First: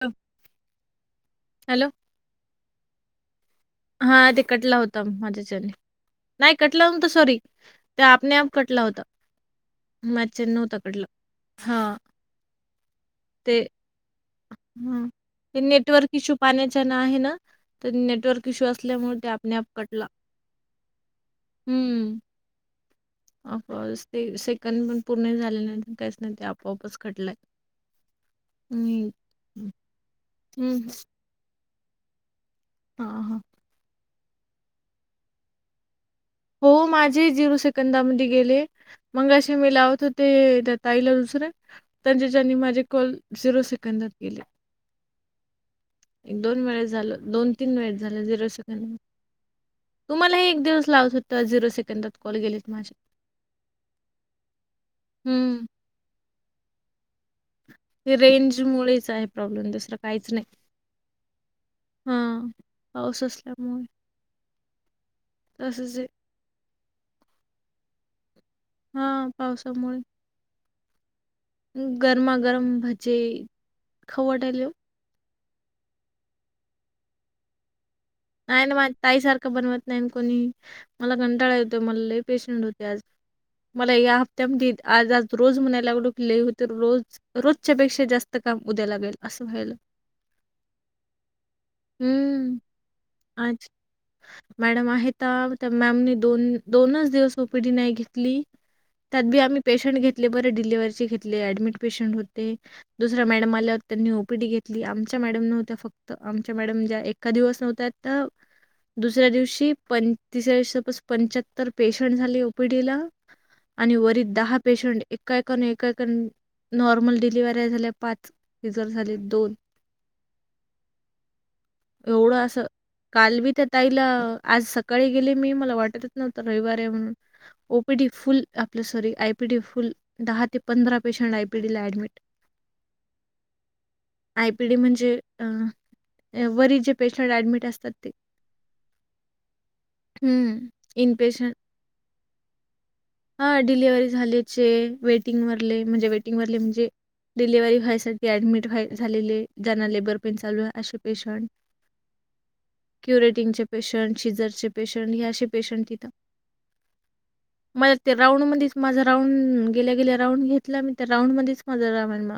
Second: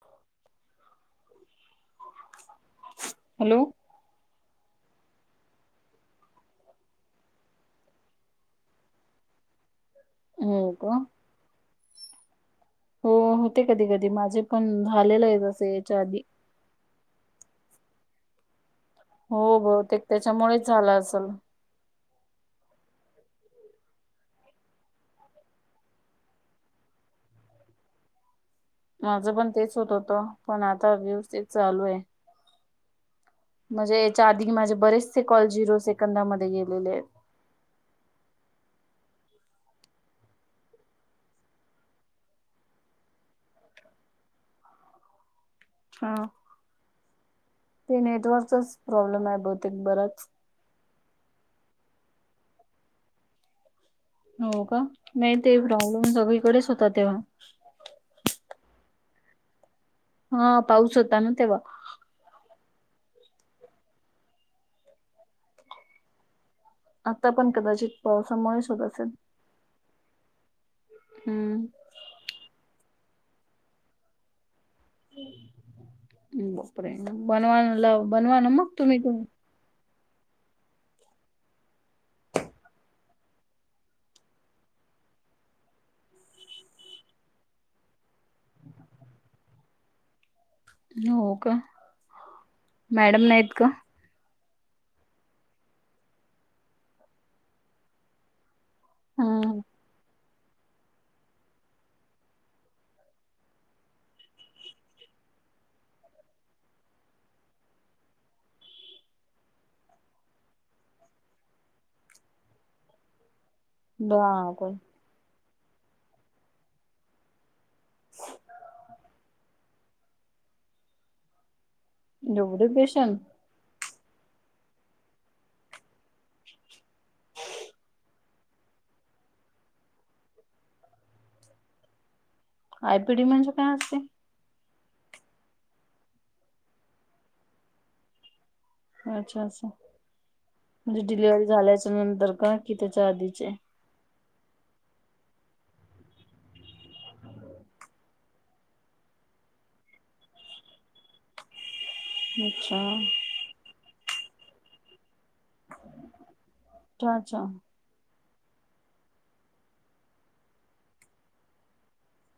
[unintelligible] Hello? Hello? हा ते कटला होता माझ्याच्याने नाही कटला न्हव्हत सॉरी, त्या आपने आप कटला होता. माजाच्याने हो नवता का कटला, हा. हो होते कधी कधी माझे पण झालेलं आहे, तसें याच्या आधी. पाण्याचा ना आहे ना तर नेटवर्क इशू असल्यामुळे त्या हो आपने आप बहुतेक कटला, त्याच्यामुळेच झाला असेल हम्म. अ ते सेकंड पण पूर्ण झाले नाही, काहीच नाही, ते आपोआपच कटलंय. माझं पण हं. तेच होत होत, पण आता व्यवस्थित तेच चालू आहे. हा हा. म्हणजे याच्या आधी माझे बरेचसे कॉल झिरो सेकंदामध्ये हो गेलेले आहेत माझे झिरो सेक कंदामध्ये गेले, मंग अशे मि लावत होते त्या ताईला दुसऱ्या त्यांच्या ज्याने माझे कॉल झिरो सेकंदात गेले. हा एक दोन वेळेस झाल, दोन तीन वेळेस ते झालं, झिरो नेटवर्कचाच सेकंद, प्रॉब्लेम आहे बहुतेक बराच तुम्हाला ही एक दिवस लावत होते. तर झिरो सेकंदात कॉल गेलेत माझे. हो का? नाही ते हम्म प्रॉब्लेम सगळीकडेच होता तेव्हा. रेंज मुळेच आहे प्रॉब्लेम दुसरा हा पाऊस होता ना तेव्हा. हा, पाऊस असल्यामुळे तसच आता पण कदाचित पावसामुळेच होत असेल. हां पावसामुळे? हम्म गरमा गरम भजे, खाऊ वाटालंय ओ. बापरे, मग बनवाय लाव. नाही ना माझ ताईसारखं बनवत नाही ना कोणी, मला कंटाळा येतो मला लय पेशंट होते आज. मला या हप्त्यामध्ये आज आज रोज म्हणायला लागलो की लई होते रोज रोजच्यापेक्षा जास्त काम उद्या लागेल, असं व्हायला हो का, हम्म मॅडम नाहीत आज का? मॅडम आहेत, त्या मॅमने दोन दोनच दिवस ओपीडी नाही घेतली. त्यातबी आम्ही हम्म पेशंट घेतले बरे, डिलिव्हरचे घेतले ऍडमिट पेशंट होते. दुसऱ्या मॅडम आल्या होत्या त्यांनी ओपीडी घेतली, आमच्या मॅडम नव्हत्या फक्त, आमच्या मॅडम ज्या एका दिवस नव्हत्या त दुसऱ्या दिवशी प, तिसऱ्या दिवशी पंच्याहत्तर पेशंट झाले ओपीडी ला. आणि वरी दहा बापरे पेशंट, एका एकाने एकाने नॉर्मल डी वाऱ्या झाल्या पाच, सिजर झाले दोन. एवढं असं एवढे पेश काल बी त्या ताईला, आज सकाळी गेले मी मला वाटत नव्हतं काय वार आहे म्हणून, ओपिडी फुल आपलं सॉरी आयपीडी फुल, दहा ते पंधरा पेशंट आयपीडी ला ऍडमिट आयपीडी म्हणजे काय असते? आयपीडी म्हणजे, वरीचे जे पेशंट ऍडमिट असतात ते. अच्छा असं, हं. म्हणजे डिलिव्हरी इनपेशंट झाल्याच्या नंतर का, कि त्याच्या आधी? हा डिलेव्हरी झाल्याचे, वेटिंग वरले म्हणजे वेटिंग वरले म्हणजे डिलिव्हरी व्हायसाठी ऍडमिट व्हाय झालेले, ज्यांना लेबर पेन चालू आहे असे पेशंट. [inaudible] अच्छा. वेटिंगचे पेशंट, शिजरचे पेशंट हेे पेशंट अशे तिथं, अच्छा अच्छा म त्या राऊंड मध्येच माझा राऊंड, गेल्या गेल्या राऊंड घेतला मी, त्या राऊंड मध्येच माझा राऊंड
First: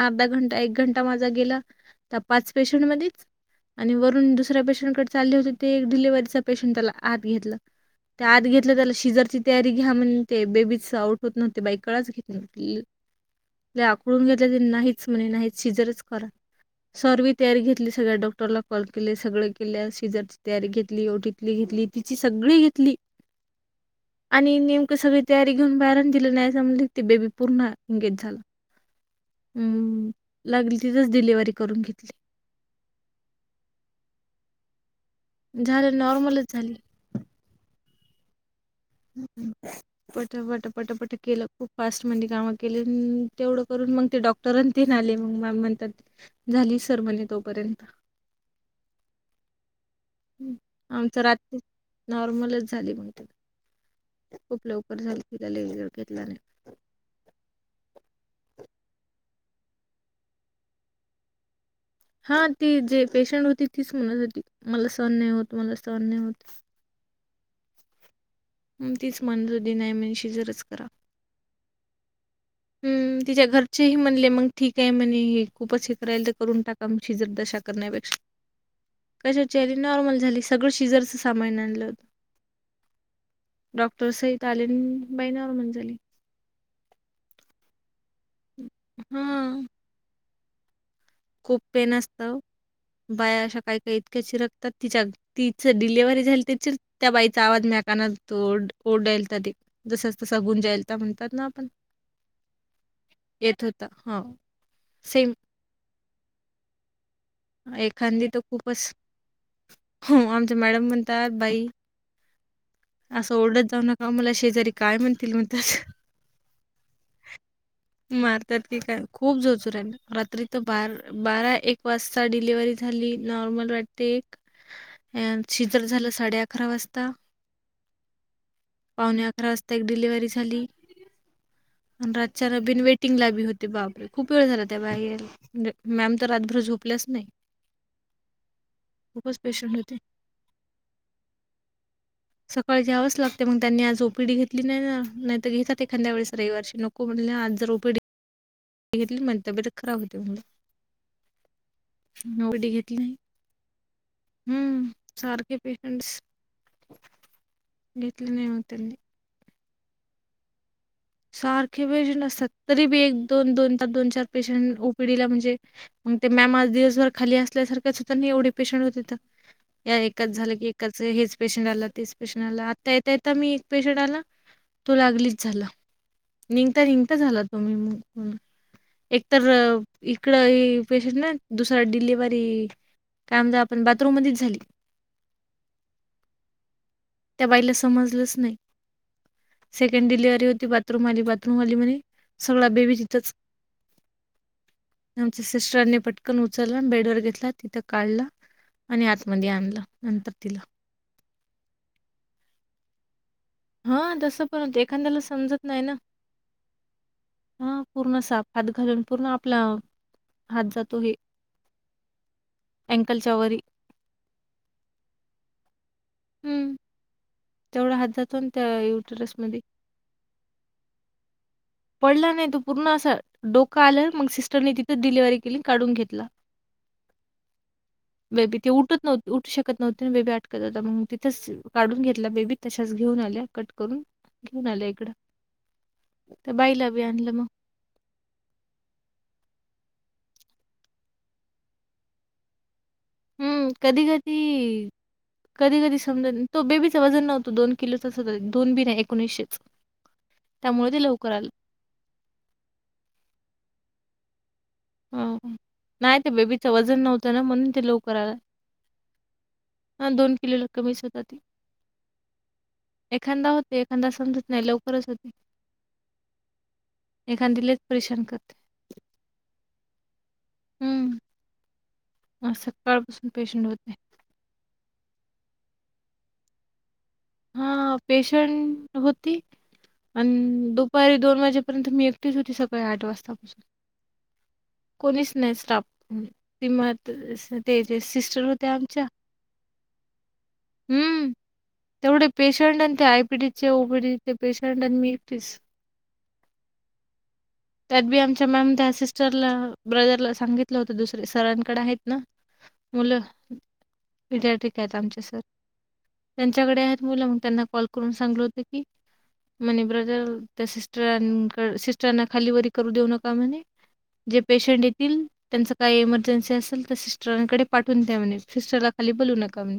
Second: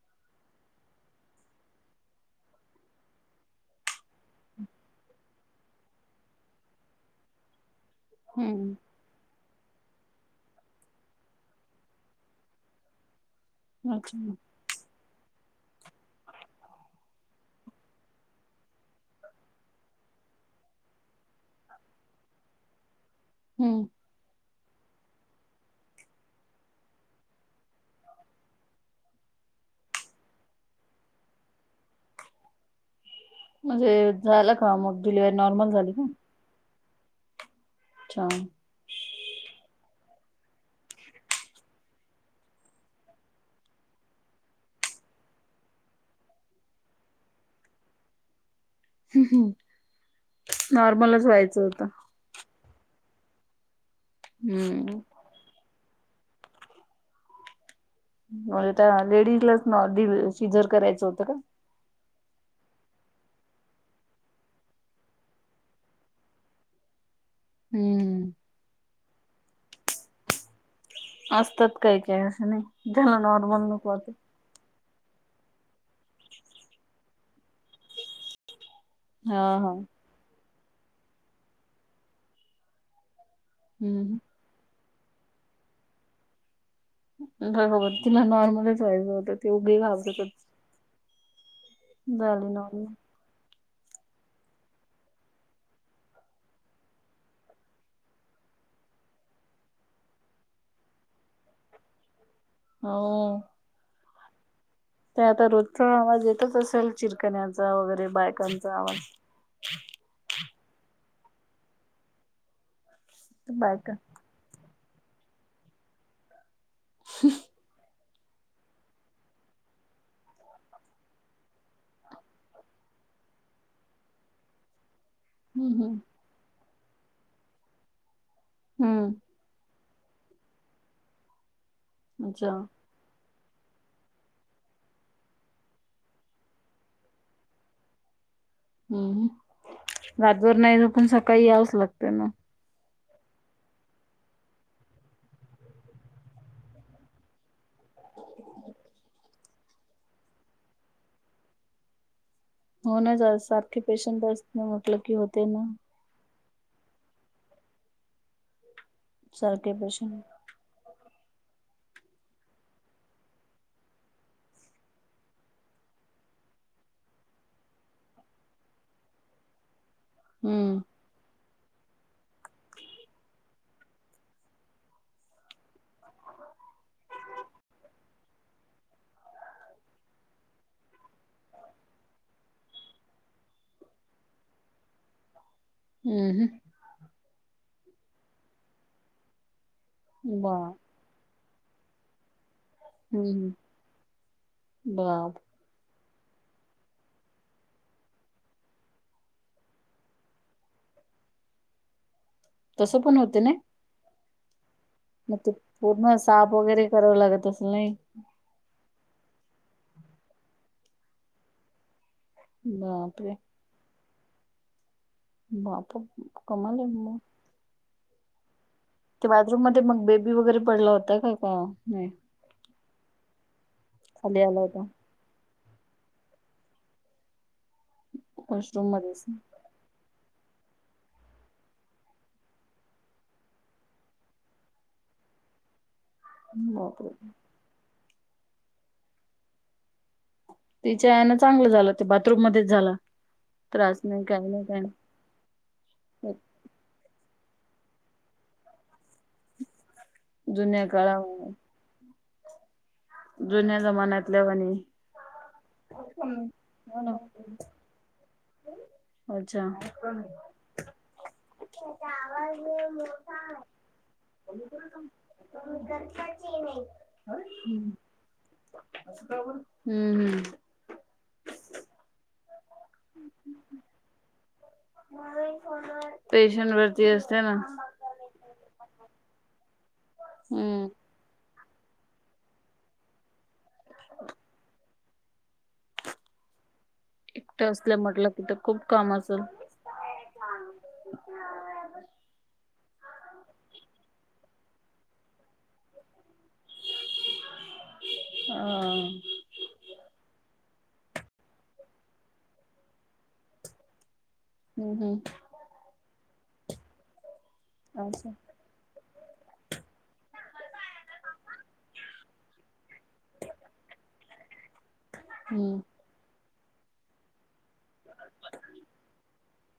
अर्धा घंटा एक घंटा माझा गेला, त्या पाच पेशंट मध्येच. आणि वरून, दुसऱ्या पेशंटकडे चालले होते ते एक डिलिव्हरीचा पेशंट त्याला आत घेतला. ते आत हम्म घेतलं त्याला शिजरची तयारी घ्या म्हण, ते बेबीच आऊट होत नव्हते बाई कळाच घेत नव्ह लय अच्छा आकडून घेतलं त्यानी नाहीच म्हणे नाहीच शिजरच करा. सर्वी तयारी घेतली, सगळ्या डॉक्टरला कॉल केले, सगळे केल्या सीजरची तयारी घेतली एवढी ली घेतली, तिची सगळी घेतली. हम्म आणि नेमकं सगळी तयारी घेऊन बाहेरण दिलं नाहीसा म्हणून, ते बेबी पूर्ण एंगेज झालं. हम्म, लागलीच तिथंच डिलिव्हरी करून घेतली. म्हणजे झालं का, मग डिलिव्हरी नॉर्मल झाली का? मलच झाली. अच्छा हम्म हम्म पट पट पट पट केलं, खूप फास्ट मध्ये कामं केली, तेवढं करून मग ते डॉ टर अन तेन आले, मग म म्हणतात झाली सर म्हणे तोपर्यंत. हं, आमचं नॉर्मलच रात्री व्हायचं होतं. नॉर्मलच झाली मग तिला, खूप हम्म लवकर झाली तिला लय वेळ घेतला नाही. म्हणजे त्या लेडीजलाच ना शिजर करायचं होतं का? हा ती जे पेशंट होती तीच म्हणत होती, मला सहन नाही होत मला सहन नाही होत. हम्म म तिच म्हणत होती नाय मी शिजरच असतात काही काही असं नाही, हं, ज्याला तिच्या नॉर्मल नको घरचेही अस म्हणले, "मग ठीक आहे म्हणे, खूपच हे करायल तर करून टाका मग शिजर दशा करण्यापेक्षा. हा हा कशाचीली नॉर्मल झाली सगळं शिजरच सामान आणलं होत. हम्म डॉक्टरसहित आलेली बाई नॉमल झाली. बबर तिला नॉर्मलच व्हायचं होतं ते हां, उगे घाबरत. खूप पेन असत नॉर्मल. बाया अशा काही काही इतक्या चिरकतात तिच्या तिच डिलिव्हरी झाल ति त्या बाईचा आवाज मॅकाना तो ओढाल जसंच तसं गुंजाल तर म्हणतात ना आपण हो. येत होता हा. ते आता रोजचा आवाज येतच असेल चिरकण्याचा वगैरे बायकांचा आवाज हम्म, आमच मॅडम म्हणतात बाई. असं ओरढत जाऊ बायका नका मला शेजारी काय म्हणतील म्हणत्यात. ह. मारतात की काय खूप जोजोरला रात्री तर बार बारा एक वाजता डिलवर्हरी झाली नॉर्मल वाटते एक यांची हम्म तर हम्म झालं साडे अकरा वाजता. पावणे हम्म अकरा वाजता एक डिलिव्हरी झाली, आणि अच्छा रातच्या बीन वेट टिंग लागली होते बापरे खूप वेळ झाला त्या बाहेर मॅम तर रातभर झोप प्लस नाही. हम्, खूपच पेशंट होते रातभर नाही झोपून सकाळी यावच लागते ना. सकाळी घ्यावंच लागते मग त्यांनी आज ओपीडी घेतली नाही ना नाही तर घेतात एखाद्या वेळीस रविवार ची नको म्हट आज. जर. पु घेतली म्हण तब्येत खराब होते म्हणला नोबिटी घेतली हो नाही, ना जा सारखे पेशंट असते हम्म म्हटलं की होते सारखे ना पेशंट्स घेतले नाही म त्यांनी. सारखे पेशंट. सारखे पेशंट असतात. तरी भी एक, दोन, दोन, दोन, चार पेशंट ओ पी डी ला म्हणजे. मग ते मॅम आज दिवसभर खाली असल्यासारख्या सुद्धा नाही एवढे पेशंट होते. कट झालं की हम्म एकच. हेच पेशंट आला, तेच पेशंट आला, आता येता यता मी एक पेशंट आला तो लागलीच झाला. निघता निघता झाला तुम्ही. एक तर इकड पेशंट ना, दुसरा डिलेवरी काम ज आपण बाथरूम मधच झाली. हम् हम. त्या बाईला समजलंच नाही. सेकंड डिलव्हरी बा होती. बाथरूम बाथरूम मधे म्हणे सगळा बेबी तिथच. हम्म बाप सिस्टरने पटकन उचललं, बेड वर घेतला तिथं काढला. आणि आतमध्ये आणलं नंतर तिला. तसं पण होते ना. हा तसं पण होत, एखाद्याला मग ते समजत नाही ना, पूर्ण साफ वगैरे करावं लागत असेल हा नाही पूर्ण साप हात घालून पूर्ण आपला हात जातो हे. अँकलच्या बापरे! वरी. बाप, हं, कमालच मग. तेवढा हातातून [unintelligible] ते बाथरूम मध्ये मग बेबी वगैरे पडला होता काय का. पडला नाही. तो पूर्ण असा डोका आला मग खाली आला सिस्टरने होता तिथंच डिलिव्हरी केली काढून घेतला. बेबी ते वॉशरूम उटत मध्येच नव्ह उठू शकते. कत नव्हती बेबी आटकत होता. मग तिथेच काढून घेतला बेबी तशच घेऊन आल्या कट करून. झाल इकडं. त्या बाईला बी बापरे आणलं मग. तिच्यान चांगलं झालं ते बाथरूम मध्येच झालं. हम्म, कधी कधी. कधी कधी समजा तो बेबीच वजन नव्हतं दोन किलो त दोन बीन एकोणीसशेच दुन्या काळा जुन्या जमान्यातल्या वणी हो नाही ते बेबीच वजन नव्हतं ना म्हणून ते लवकरला अच्छा हा दोन किलोला कमीच होत ती एखादा होते एखादा समजत नाही लवकरच होते णे एखादलेच परेशान करत हम्म हम्म हम्म सकाळपासून पेशंट होते पेशंट वरती असते ना हां, पेशंट होती आणि हम्म दुपारी दोन वाजेपर्यंत मी त होती सकाळी आठ वाजतापासून कोणीच नाही स्टाफ ति म एकटं ते असल्या ज म्हटलं की सिस्टर तर होते खूप आमच्या काम असेल हम्म तेवढे पेशंट आणि ते आयपीडीचे ओपीडीचे पेशंट आणि मीस त्यात बी आमच्या अ मॅम त्या सिस्टरला ब्रदरला सांगितलं होत दुसरे सरांकडे आहेत ना मुलं विद्यार्थिक हम्म आहेत आमच्या हम्म सर त्यांच्याकडे आहेत मुलं मग त्यांना कॉल करून असं सांगलं होत की मनी ब्रदर त्या सिस्टर अ सिस्टर खालीवररी करू देऊ नका जे पेशंट त्यांच हम्म काही इमर्जन्सी असेल तर सिस्टरांकडे पाठवून द्या म्हणे सिस्टरला खाली बोलू नका म्ह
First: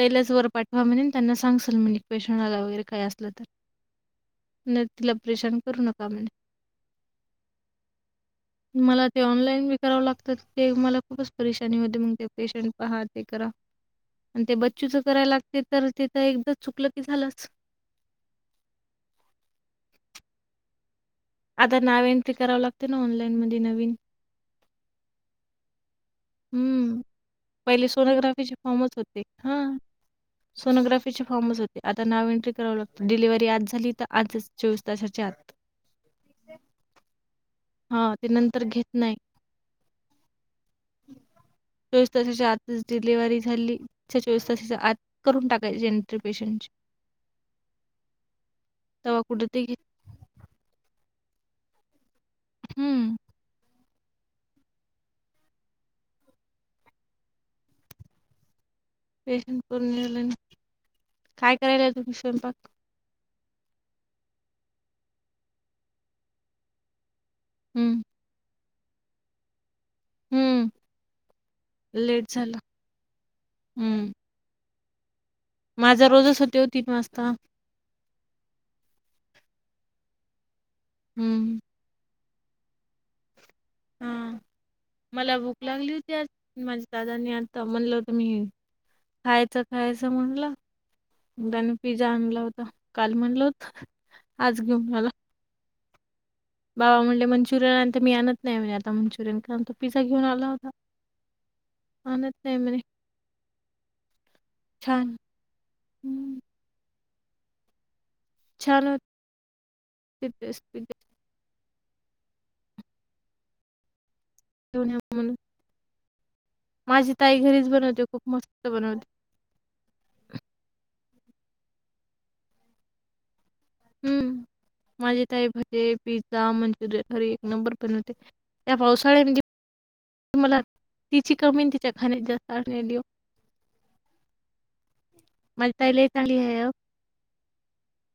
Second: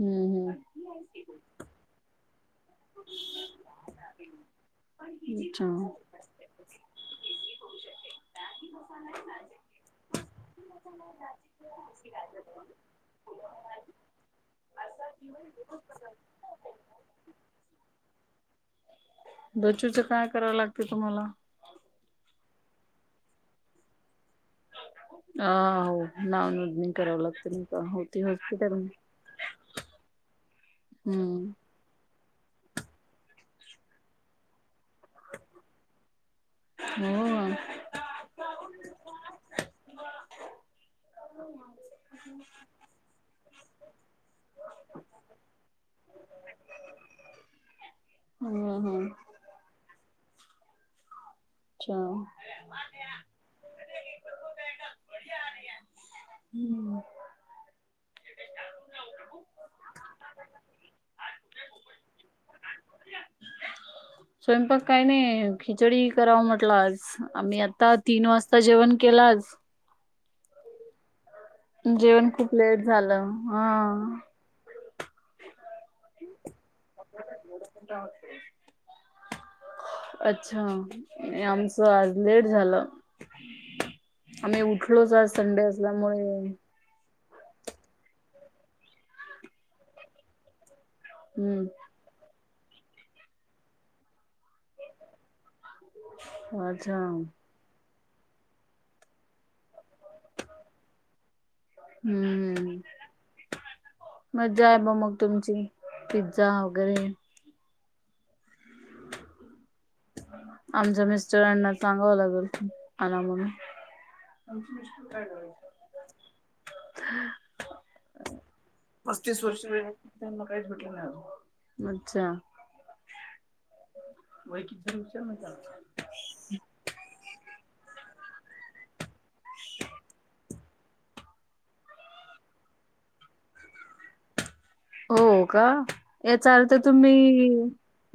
हम्म वर हम्म पाठवा म्हणे त्यांना सांगाल म्ह पेशनला वगैरे काय असलं तर तिला परेशान अच्छा. करू नका म्ह [unintelligible] मला ते ऑनलाईन बी करावं लागतात ते मला खूपच परेशानी होते मग ते पेशंट पाहात ते करा आणि ते बच्चूच करायला लागते तर ते तर एकदा चुकलं की झालंच दचूचं काय करावं लागते तुम्हाला आता नाव एंट्री करावं लागते ना ऑनलाईन मध्ये नवीन ह हो नाव नोंदणी हम्म करावी लागते नाही का पहिले होती सोनोग्राफीचे हॉस्पिटल फॉर्मच होते हा सोनोग्राफीचे हम्म. फॉर्मच होते आता नाव एंट्री करावं लागतं डिलिव्ही आज झाली तर आजच चोवीस तासाच्या आत हो हा ते नंतर घेत नाही ह त तसााची आताच डिलिव्ही झाली चोवीस तासाच आत करून टाकायचे नटर पेशंट हम् हम् अच् च हम्म हम्म पेशंट करून काय करायलाय तुम्ही स्वयंपाक स्वयंपाक काही नाही खिचडी कराव म्हटलं आज आम्ही आता हं, तीन वाजता जेवण केलाच हम्म जेवण खूप लेट झालं हा हं. माझा रोजच तेव तीन वाजता अच्छा हं. आम आज लेट झालं हां. आम्ही उठलोच आज मला भूक संडे लागली होती आज. असल्यामुळे माझ्या दादा न म्हणलं तुम्ही खायच खायचं हम्म. म्हणलं पिझ्झा आणला होत काल म्हणल होत आज घेऊन आला. अच्छा बाबा म्हटले मंचुरियन आण त मी आणत नाय म्हणे आता मंचुरियन कारण तो पिझ्झा घेऊन आला होता. आणत नाही हम्म म्हणे. मज्जा आहे ब छान मग तुमची हं. पिझ्झा वगैरे छान होत आमच्या मिस्टरांना सांगाव लागल आणा म्हणून आमचे घेऊन या मिस्टर काय म्हणून. करायचं. माझी ताई घरीच बनवते खूप मस्त बनवते. पतीस वर्ष न त्यानां काहीचं भेटलं नाय अजून हं. व्यय किती माझी ताई भजे, पिझ्झा, मंचुरियन घरी एक नंबर बनवते. त्या पावसाळ्या म्हणज मला तिची कमी तिच्या खाण्याची जास्त आठवण येऊ राहिली ओ हो का माझी ताई लई चांगली याचा आहे हो. अर्थ तुम्ही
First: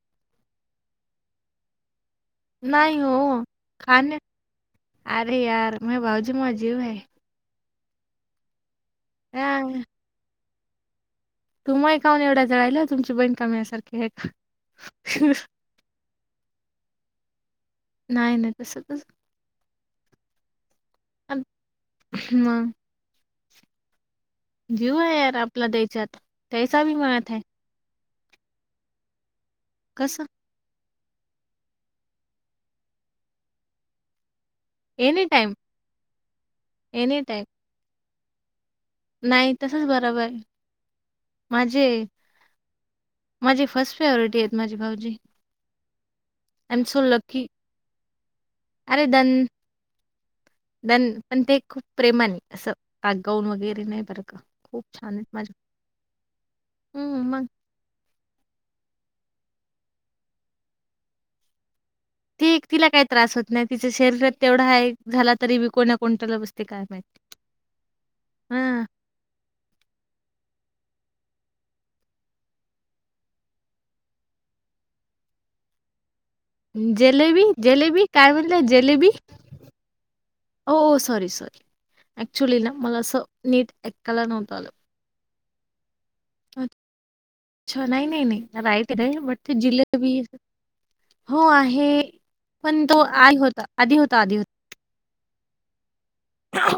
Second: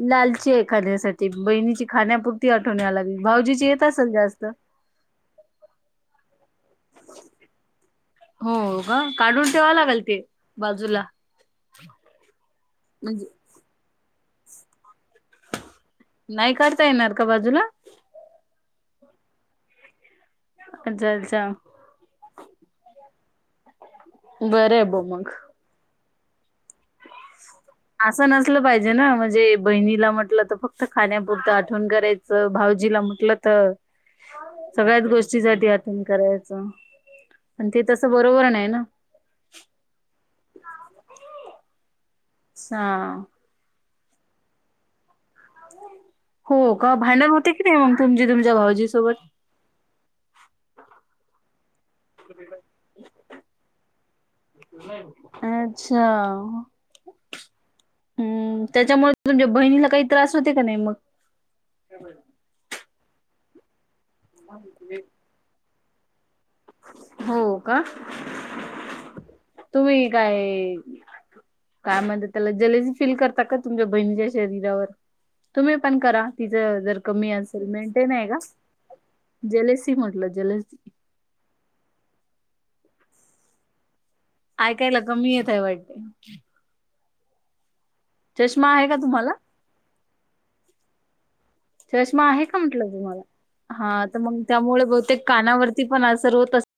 लालची ये एखाद्यासाठी बहिणीची खाण्यापूर ती आठवण यायला नाही लागली हो. भाऊजीची येत असल खाण्यात जास्त अरे यार मये भाऊजी मआ जीव हाय हो का काढून ठेवाव लागल ते बाजूला तुमही काऊन एवढ्या जळायल्या तुमची म्हणजे बहीण का मया सारखी हय का नाय काढता येणार का बाजूला नाय नाय तस कस अजा अजा हं मं बरं आहे ब जीव हाय मग यार आपला त्यायच्यात त्यायचा बी मायात हाय असं नसलं पाहिजे ना म्हणजे बहिणीला कसं? म्हटलं त फक् क्त खाण्यापुरतं आठवण करायचं भाऊजीला म्हटलं तर सगळ्याच एनी टाईम, गोष्टीसाठी आठवण करायचं एनी टाईम. पण ते तसं बरोबर नाय ना नाही तसच बरोबर ये माझे सा माझी फर्स्ट फेव्हरेट हेत माझे भाऊजी हो का भांडण लकी. होते की नाय मंग तुमचे तुमच्या भाऊजी अरे सोबत दं दन पण ते खूप प्रेमाने असं आगगाऊन वगैरे नाही बरं का खूप छान माझे अच्छा का ओ हम्म त्याच्यामुळे तुमच्या बहिणीला काही त्रास होते का नाय मग ठीक तिला काय त्रास होत नाही तिच शरीरात तेवढा हाय झाला तरी बी कोणा कोणटाला बसते काय माहित हो का तुम्ही काय काय म्हणता त्याला जलेसी फील करतात का तुमच्या बहिणीच्या शरीरावर तुम्ही पण करा तिचं जर कमी जलेबी, असेल जलेबी मेंटेन आहे काय का म्हणल्या जलेसी म्हटलं जले ओ सॉरी सॉरी ऍक्च्युली ना मला असं नीट ऐकायला नव्ह ऐकायला कमी येतय वाटतेय. अच्छ नाही नाही चष्मा आहे का तुम्हाला? नाही [unintelligible] जिलीबी असं चष्मा आहे का म्हटलं तो आधी होता, तुम्हाला आधी हा त होता, आधी मंग त्यामुळ बहुतेक कानावर वरती पण असर होत असलं होता.